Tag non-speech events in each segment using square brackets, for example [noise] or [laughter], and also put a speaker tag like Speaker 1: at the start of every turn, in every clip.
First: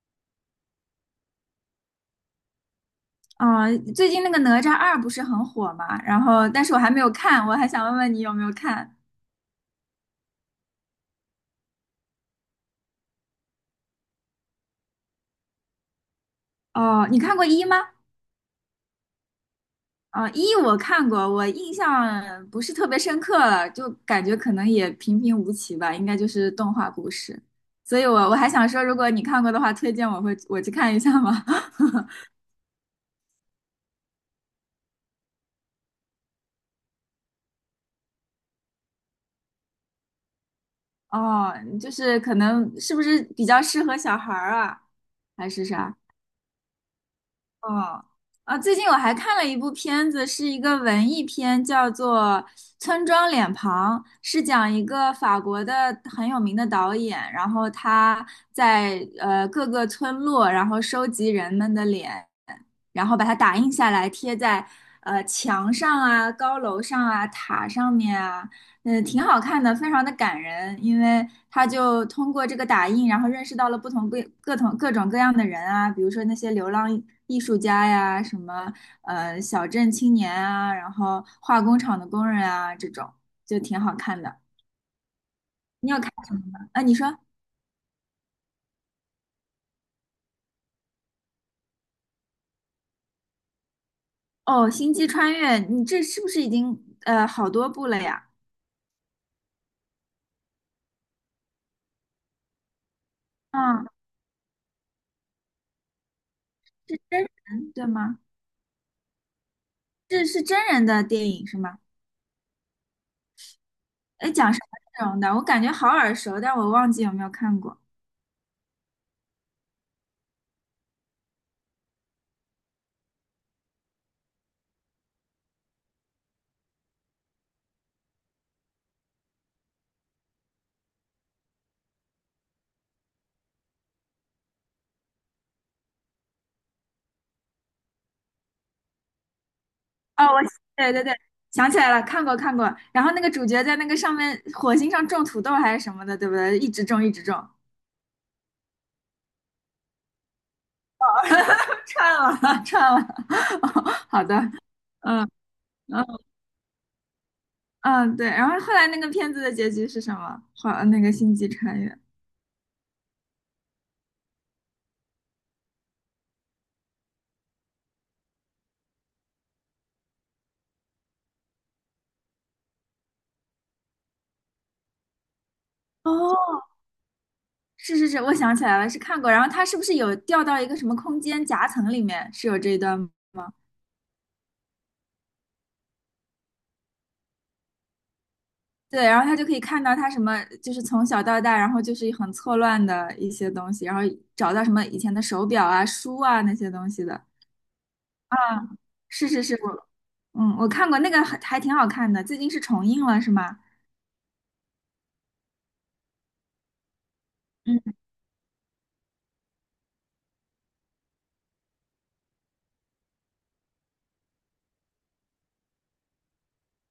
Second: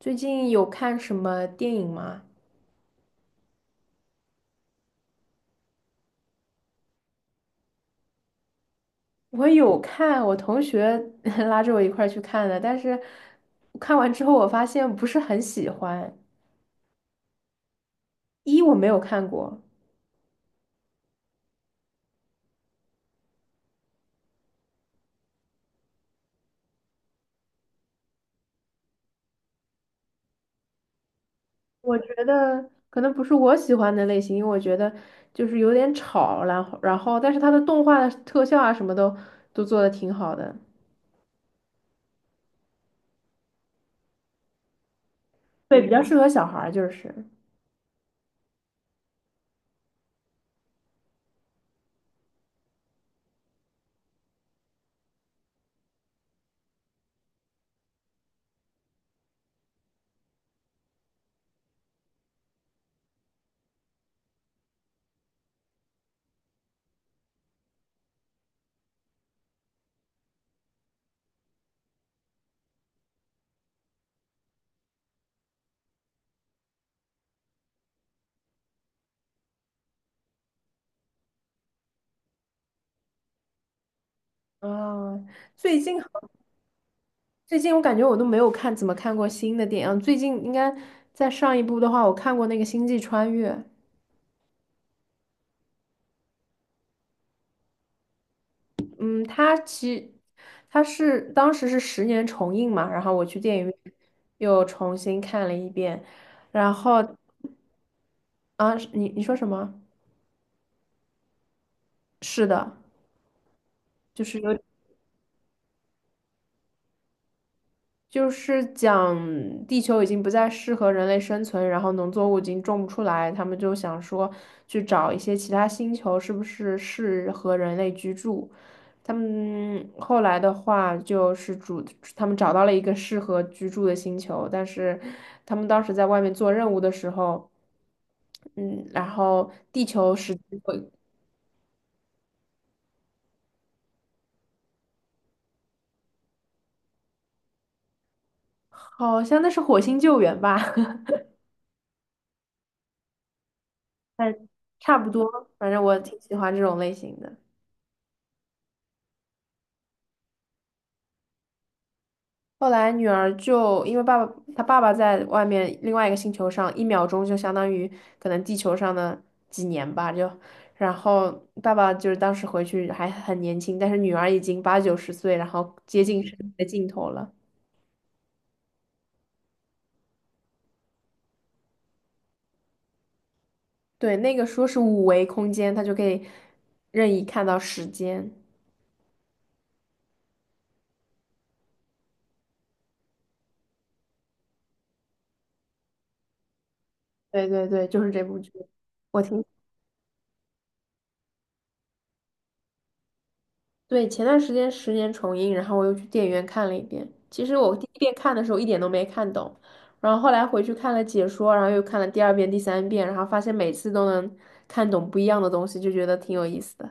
Speaker 1: 最近有看什么电影吗？
Speaker 2: 啊，最近那个《哪吒二》不是很火嘛，然后但是我还没有看，我还想问问你有没有看？
Speaker 1: 我有看，我同学 [laughs] 拉着我一块儿去看的，但是看完之后我发现不是很喜欢。
Speaker 2: 哦，你看过一吗？
Speaker 1: 一我没有看过，
Speaker 2: 啊，一我看过，我印象不是特别深刻了，就感觉可能也平平无奇吧，应该就是动画故事。所以我还想说，如果你看过的话，推荐我去看一下吗？[laughs]
Speaker 1: 我觉得可能不是我喜欢的类型，因为我觉得就是有点吵，然后但是它的动画的特效啊什么都做的挺好的，
Speaker 2: 哦，就是可能是不是比较适合小孩儿啊，还是
Speaker 1: 对，比
Speaker 2: 啥？
Speaker 1: 较适合小孩儿就是。
Speaker 2: 哦，啊，最近我还看了一部片子，是一个文艺片，叫做《村庄脸庞》，是讲一个法国的很有名的导演，然后他在各个村落，然后收集人们的脸，然后把它打印下来，贴在墙上啊、高楼上啊、塔上面啊，嗯，挺好看的，非常的感人，因为他就通过这个打印，然后认识到了不同各种各样的人啊，比如说那些流浪艺术家呀，什么小镇青年啊，然后化工厂的工人啊，这种就挺好看的。
Speaker 1: 啊，最
Speaker 2: 你
Speaker 1: 近。
Speaker 2: 有看啊？你说
Speaker 1: 最近我感觉我都没有看怎么看过新的电影，最近应该在上一部的话，我看过那个《星际穿越》，
Speaker 2: 哦，《星际穿越》，你这是不是已经好多部了呀？
Speaker 1: 嗯，它是当时是十年重映嘛，然后我去电影院
Speaker 2: 啊，
Speaker 1: 又重新看了一遍，然
Speaker 2: 是
Speaker 1: 后
Speaker 2: 真人对吗？
Speaker 1: 啊，你说什么？
Speaker 2: 这是真人的电影是吗？
Speaker 1: 是的，就
Speaker 2: 哎，
Speaker 1: 是
Speaker 2: 讲
Speaker 1: 有。
Speaker 2: 什么内容的？我感觉好耳熟，但我忘记有没有看过。
Speaker 1: 就是讲地球已经不再适合人类生存，然后农作物已经种不出来，他们就想说去找一些其他星球，是不是适合人类居住？他们后来的话就是主，他们找到了一个适合居住的星球，但是他们当时在外面做任务的时候，嗯，然后地球
Speaker 2: 哦，
Speaker 1: 是
Speaker 2: 我,对对对，想起来了，看过看过。然后那个主角在那个上面火星上种土豆还是什么的，对不对？一直种一直种，
Speaker 1: 好像那是火星救援吧，[laughs]
Speaker 2: 串了 [laughs] 串了。[laughs] 哦好
Speaker 1: 但
Speaker 2: 的，
Speaker 1: 差不
Speaker 2: 嗯
Speaker 1: 多，反正我
Speaker 2: 嗯
Speaker 1: 挺喜欢这种类型的。
Speaker 2: 嗯，对。然后后来那个片子的结局是什么？好，那个星际穿越。
Speaker 1: 后来女儿就因为爸爸，她爸爸在外面另外一个星球上，一秒钟就相当于可能地球上的几年吧，就，然后爸爸就是当时回去还很年轻，但是女儿已经八九十岁，然后接近生命
Speaker 2: 哦，
Speaker 1: 的尽头了。
Speaker 2: 是是是，我想起来了，是看过。然后他是不是有掉到一个什么空间夹层里面？是有这一段吗？
Speaker 1: 对，那个说是五维空间，它就可以任意看到时间。
Speaker 2: 对，然后他就可以看到他什么，就是从小到大，然后就是很错乱的一些东西，然后找到什么以前的手表啊、书啊那些东西的。
Speaker 1: 对对对，就是这部剧，
Speaker 2: 啊，
Speaker 1: 我
Speaker 2: 是是
Speaker 1: 挺。
Speaker 2: 是，我看过那个还挺好看的，最近是重映了是吗？
Speaker 1: 对，前段时间《十年重映》，然后我又去电影院看了一遍。其实我
Speaker 2: 嗯
Speaker 1: 第一遍看的时候一点都没看懂，然后后来回去看了解说，然后又看了第二遍、第三遍，然后发现每次都能看懂不一样的东西，就觉得挺有意思的。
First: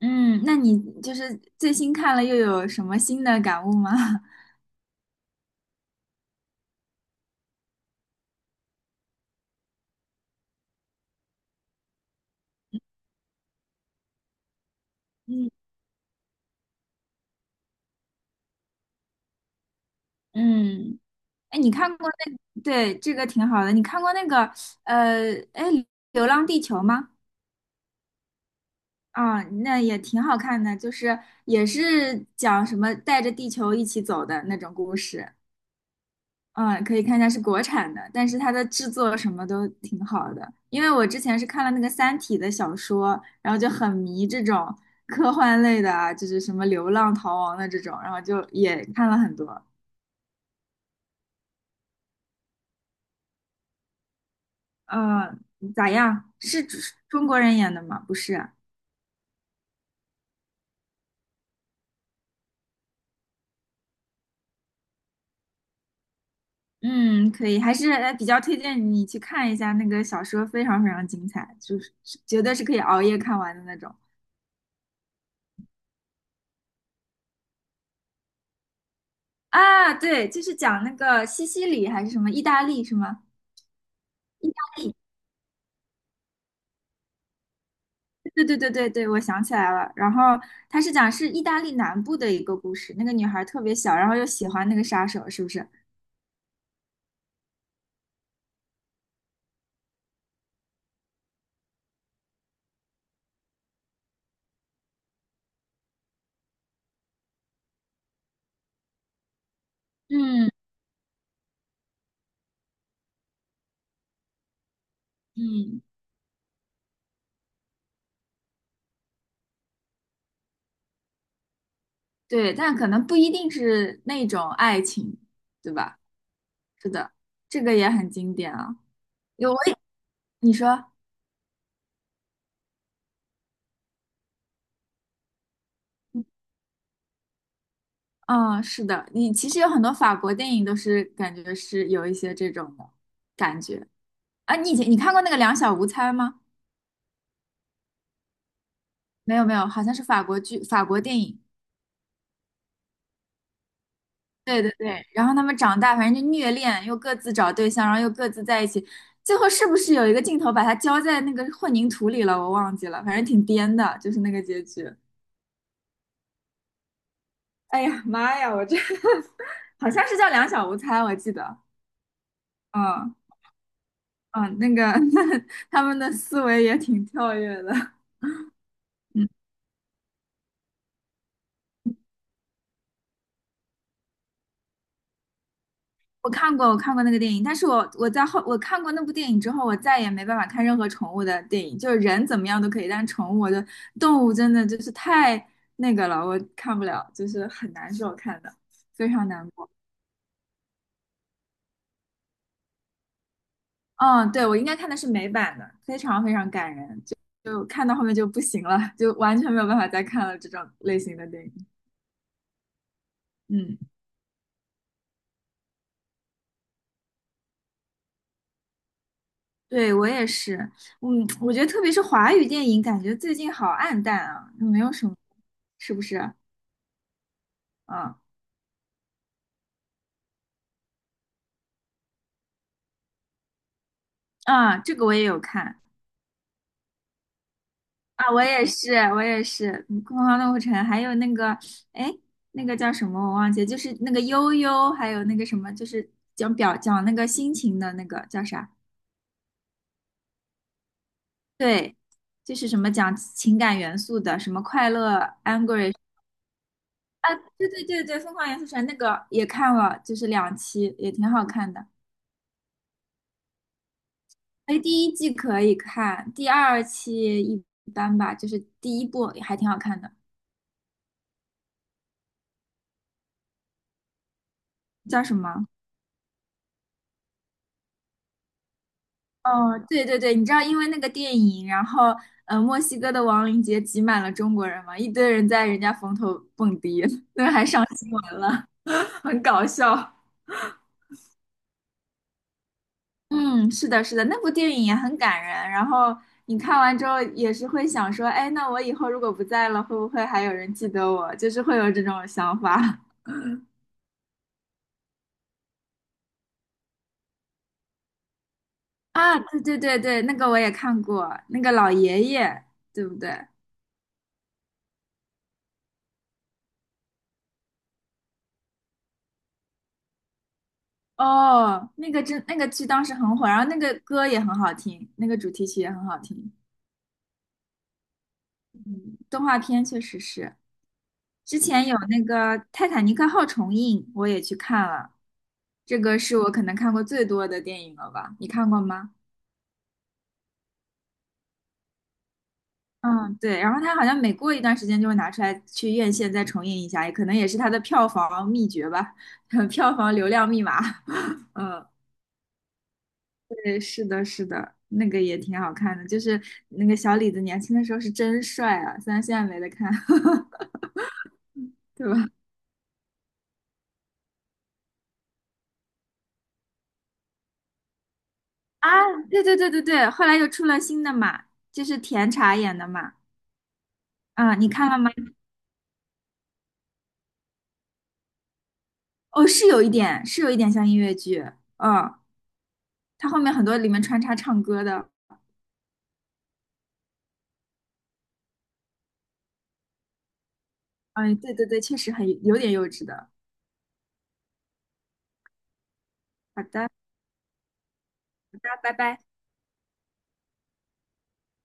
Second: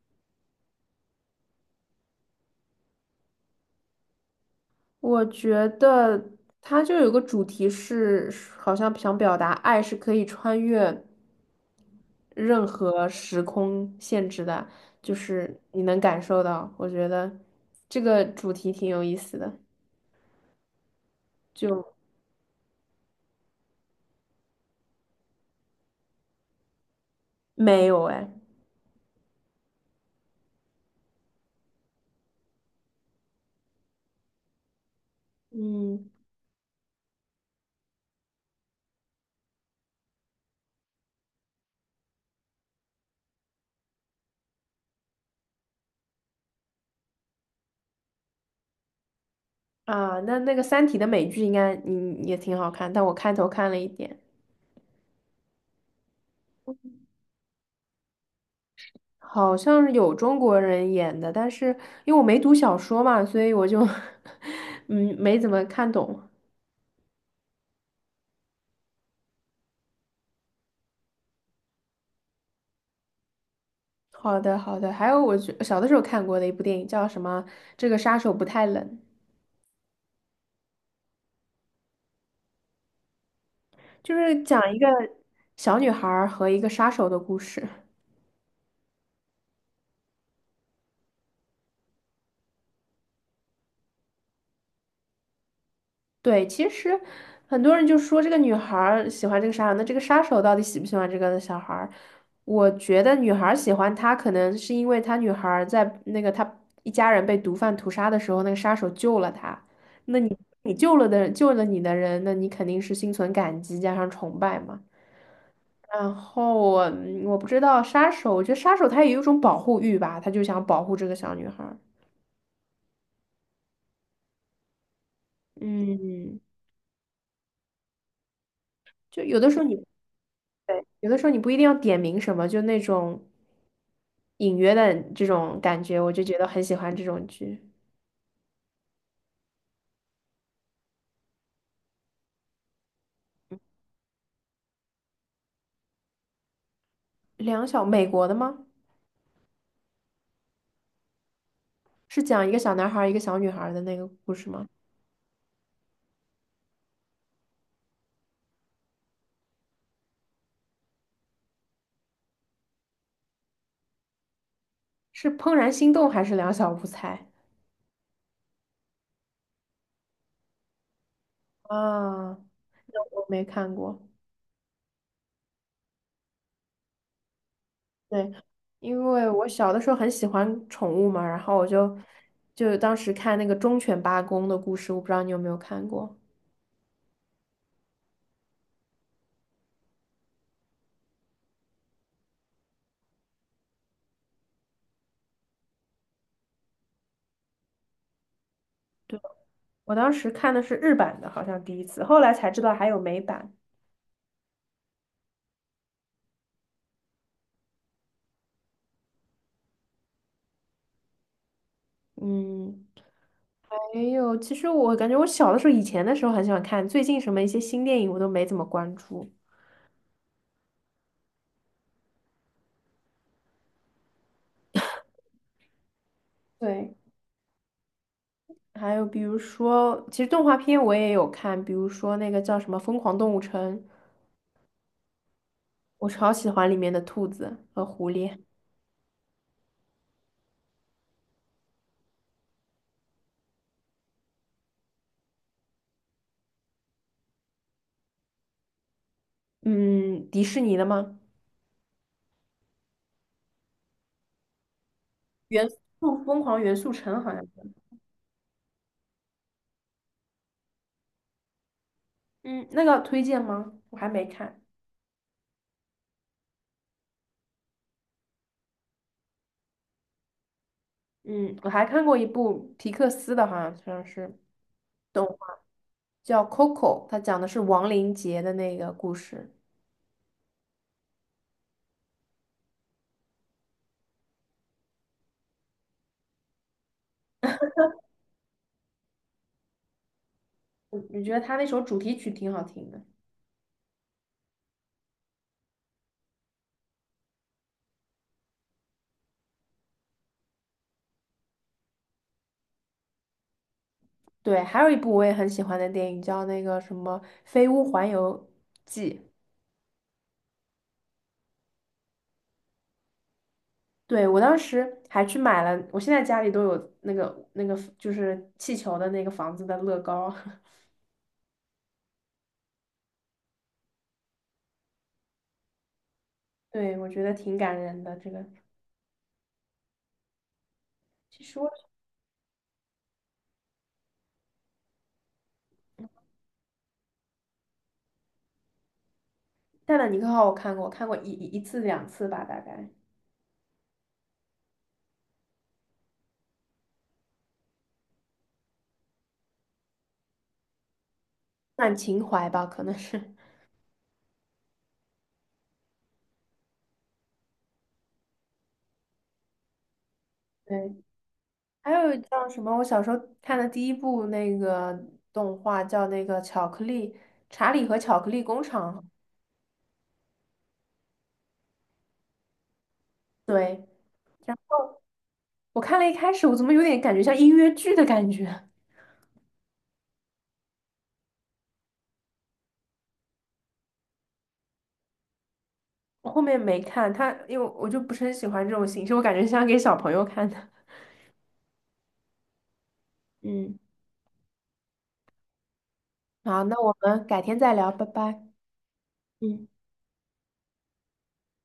Speaker 2: 嗯，那你就是最新看了又有什么新的感悟吗？[laughs]
Speaker 1: 我觉得它就有个主题是，好像想表达爱是可以穿越任何时空限制的，就
Speaker 2: 嗯
Speaker 1: 是你能感受到。我觉得这个主题挺有意思的，
Speaker 2: 嗯，哎，你
Speaker 1: 就
Speaker 2: 看过那，对，这个挺好的，你看过那个哎，《流浪地球》吗？
Speaker 1: 没有哎。
Speaker 2: 啊，那也挺好看的，就是也是讲什么带着地球一起走的那种故事。
Speaker 1: 嗯
Speaker 2: 嗯，可以看一下是国产的，但是它的制作什么都挺好的。因为我之前是看了那个《三体》的小说，然后就很迷这种科幻类的啊，就是什么流浪逃亡的这种，然后就也看了很多。
Speaker 1: 那个《三体》的美剧应该也挺好看，但我开头看了一点，
Speaker 2: 嗯，咋样？是中国人演的吗？不是啊。
Speaker 1: 好像是有中国人演的，但是因为我没读小说嘛，所以我就 [laughs] 嗯没怎么看懂。
Speaker 2: 嗯，可以，还是比较推荐你去看一下那个小说，非常非常精彩，就是是绝对是可以熬夜看完的那种
Speaker 1: 好的好的，还有我觉小的时候看过的一部电影叫什么？这个杀手不太冷，
Speaker 2: 啊。对，就是讲那个西西里还是什么意大利是吗？
Speaker 1: 就是讲一个小女孩儿和一个杀手的故事。
Speaker 2: 对对对对对，我想起来了。然后他是讲是意大利南部的一个故事，那个女孩特别小，然后又喜欢那个杀手，是不是？
Speaker 1: 对，其实很多人就说这个女孩儿喜欢这个杀手，那这个杀手到底喜不喜欢这个小孩儿？我觉得女孩儿喜欢他，可能是因为他女孩儿在那个他一家人被毒贩屠杀的时候，那个杀手救了他。那你
Speaker 2: 嗯
Speaker 1: 你救了你的人，那你肯定是心存感激加上崇拜嘛。
Speaker 2: 嗯，
Speaker 1: 然后我不知道杀手，我觉得杀手他也有一种保护欲吧，他就想保护这个小女孩儿。
Speaker 2: 对，但可能不一定是那种爱情，对吧？
Speaker 1: 嗯，
Speaker 2: 是的，这个也很经典啊。
Speaker 1: 就有的
Speaker 2: 有我
Speaker 1: 时候你
Speaker 2: 也你
Speaker 1: 对，
Speaker 2: 说。
Speaker 1: 有的时候你不一定要点名什么，就那种。隐约的这种感觉，我就觉得很喜欢这种剧。
Speaker 2: 嗯，是的，你其实有很多法国电影都是感觉是有一些这种的感觉啊。你以前你看过那个《两小无猜》吗？
Speaker 1: 两小，美国的吗？
Speaker 2: 没有没有，好像是法国剧、法国电影。
Speaker 1: 是讲一个小男孩儿一个小女孩儿的那个故事
Speaker 2: 对
Speaker 1: 吗？
Speaker 2: 对对，然后他们长大，反正就虐恋，又各自找对象，然后又各自在一起，最后是不是有一个镜头把它浇在那个混凝土里了？我忘记了，反正挺颠的，就是那个结局。
Speaker 1: 是《怦然心动》还是《两小无猜》
Speaker 2: 哎呀妈呀，我这 [laughs] 好像是叫《两小无猜》，我记得。
Speaker 1: 啊？那
Speaker 2: 嗯
Speaker 1: 我没看过。
Speaker 2: 嗯，那个 [laughs] 他们的思维也挺跳跃的。
Speaker 1: 对，因为
Speaker 2: 嗯
Speaker 1: 我小的时候很喜欢宠物嘛，然后我就当时看那个忠犬八公的故事，我不知道你有没有看过。
Speaker 2: 我看过，我看过那个电影，但是我在我看过那部电影之后，我再也没办法看任何宠物的电影，就是人怎么样都可以，但是宠物我的动物真的就是太那个了，我看不了，就是很难受看的，非常难过。
Speaker 1: 我当时看的是日版的，好像第一次，后来才知道还有美版。
Speaker 2: 嗯，对，我应该看的是美版的，非常非常感人，就就看到后面就不行了，就完全没有办法再看了这种类型的电影。
Speaker 1: 嗯。
Speaker 2: 嗯，
Speaker 1: 没有，其实我感觉我小的时候，以前的时候很喜欢看，最近什么一些新电影我都没怎么关注。
Speaker 2: 对，我也是，嗯，我觉得特别是华语电影，感觉最近好暗淡啊，没有什么，是不是？
Speaker 1: 对，
Speaker 2: 嗯。
Speaker 1: 还有比如说，其实动画片我也有看，比如说那个叫什么《疯狂动物城》，
Speaker 2: 啊，这个我也有看
Speaker 1: 我超喜欢里面的兔子和狐
Speaker 2: 啊，
Speaker 1: 狸。
Speaker 2: 我也是，我也是，嗯《疯狂动物城》，还有那个，哎，那个叫什么我忘记了，就是那个悠悠，还有那个什么，就是讲那个心情的那个叫啥？
Speaker 1: 嗯，迪士尼的吗？
Speaker 2: 对，就是什么讲情感元素的，什么快乐
Speaker 1: 元
Speaker 2: ，angry,
Speaker 1: 素疯狂元素城好像是
Speaker 2: 对对对对，《疯狂元素城》那个也看了，就是两期，也挺好看的。
Speaker 1: 嗯，那个推荐吗？我还没看。
Speaker 2: 哎，第一季可以看，第二期一般吧，就是第一部还挺好看的，
Speaker 1: 嗯，我还看过一部皮克斯的，好像是
Speaker 2: 叫
Speaker 1: 动
Speaker 2: 什
Speaker 1: 画
Speaker 2: 么？
Speaker 1: 叫《Coco》，它讲的是亡灵节的那个故事。
Speaker 2: 哦，对对对，你知道，因为那个电影，然后墨西哥的亡灵节挤满了中国人嘛，一堆人在人家坟头蹦迪，[laughs] 那还上新闻了，[laughs] 很搞笑。
Speaker 1: 我觉得他那首主题曲挺好听的。
Speaker 2: 嗯，是的，是的，那部电影也很感人。然后你看完之后也是会想说，哎，那我以后如果不在了，会不会还有人记得我？就是会有这种想法
Speaker 1: 对，还有一部我也很喜欢的电影叫那个什么《飞屋环游记》。
Speaker 2: [laughs] 啊。对对对对，那个我也看过，那个老爷爷，对不对？
Speaker 1: 对，我当时还去买了，我现在家里都有那个就是气球的那个房子的乐高。
Speaker 2: 哦，那个真那个剧当时很火，然后那个歌也很好听，那个主题曲也很好听。
Speaker 1: [laughs] 对，我觉得挺感人的。这个
Speaker 2: 动画片确实是，
Speaker 1: 其实
Speaker 2: 之
Speaker 1: 我
Speaker 2: 前有那个《泰坦尼克号》重映，我也去看了，这个是我可能看过最多的电影了吧？你看过吗？
Speaker 1: 《泰坦尼克号》我看过，我看过一次两次吧，大概
Speaker 2: 嗯，对。然后它好像每过一段时间就会拿出来去院线再重映一下，也可能也是它的票房秘诀吧，[laughs] 票房流量密码。[laughs] 嗯，
Speaker 1: 算情怀吧，可能是。
Speaker 2: 对，是的，是的，那个也挺好看的，就是那个小李子年轻的时候是真帅啊，虽然现在没得看，
Speaker 1: [laughs]
Speaker 2: [laughs]
Speaker 1: 对，还
Speaker 2: 对
Speaker 1: 有
Speaker 2: 吧？
Speaker 1: 叫什么？我小时候看的第一部那个动画叫那个《巧克力查理和巧克力工
Speaker 2: 啊，
Speaker 1: 厂》。
Speaker 2: 对对对对对，后来又出了新的嘛，就是甜茶演的嘛，
Speaker 1: 对，
Speaker 2: 啊，
Speaker 1: 然
Speaker 2: 你
Speaker 1: 后
Speaker 2: 看了吗？
Speaker 1: 我看了一开始，我怎么有点感觉像音乐剧的感觉？
Speaker 2: 哦，是有一点，是有一点像音乐剧，嗯，他后面很多里面穿插唱歌的，
Speaker 1: 我后面没看它，因为我就不是很喜欢这种形式，我感觉像给小朋友看的。
Speaker 2: 嗯，对对对，确实很有点幼稚的。
Speaker 1: 嗯，
Speaker 2: 好
Speaker 1: 好，那
Speaker 2: 的，好的，
Speaker 1: 我们改天再聊，拜拜。
Speaker 2: 拜拜。
Speaker 1: 嗯。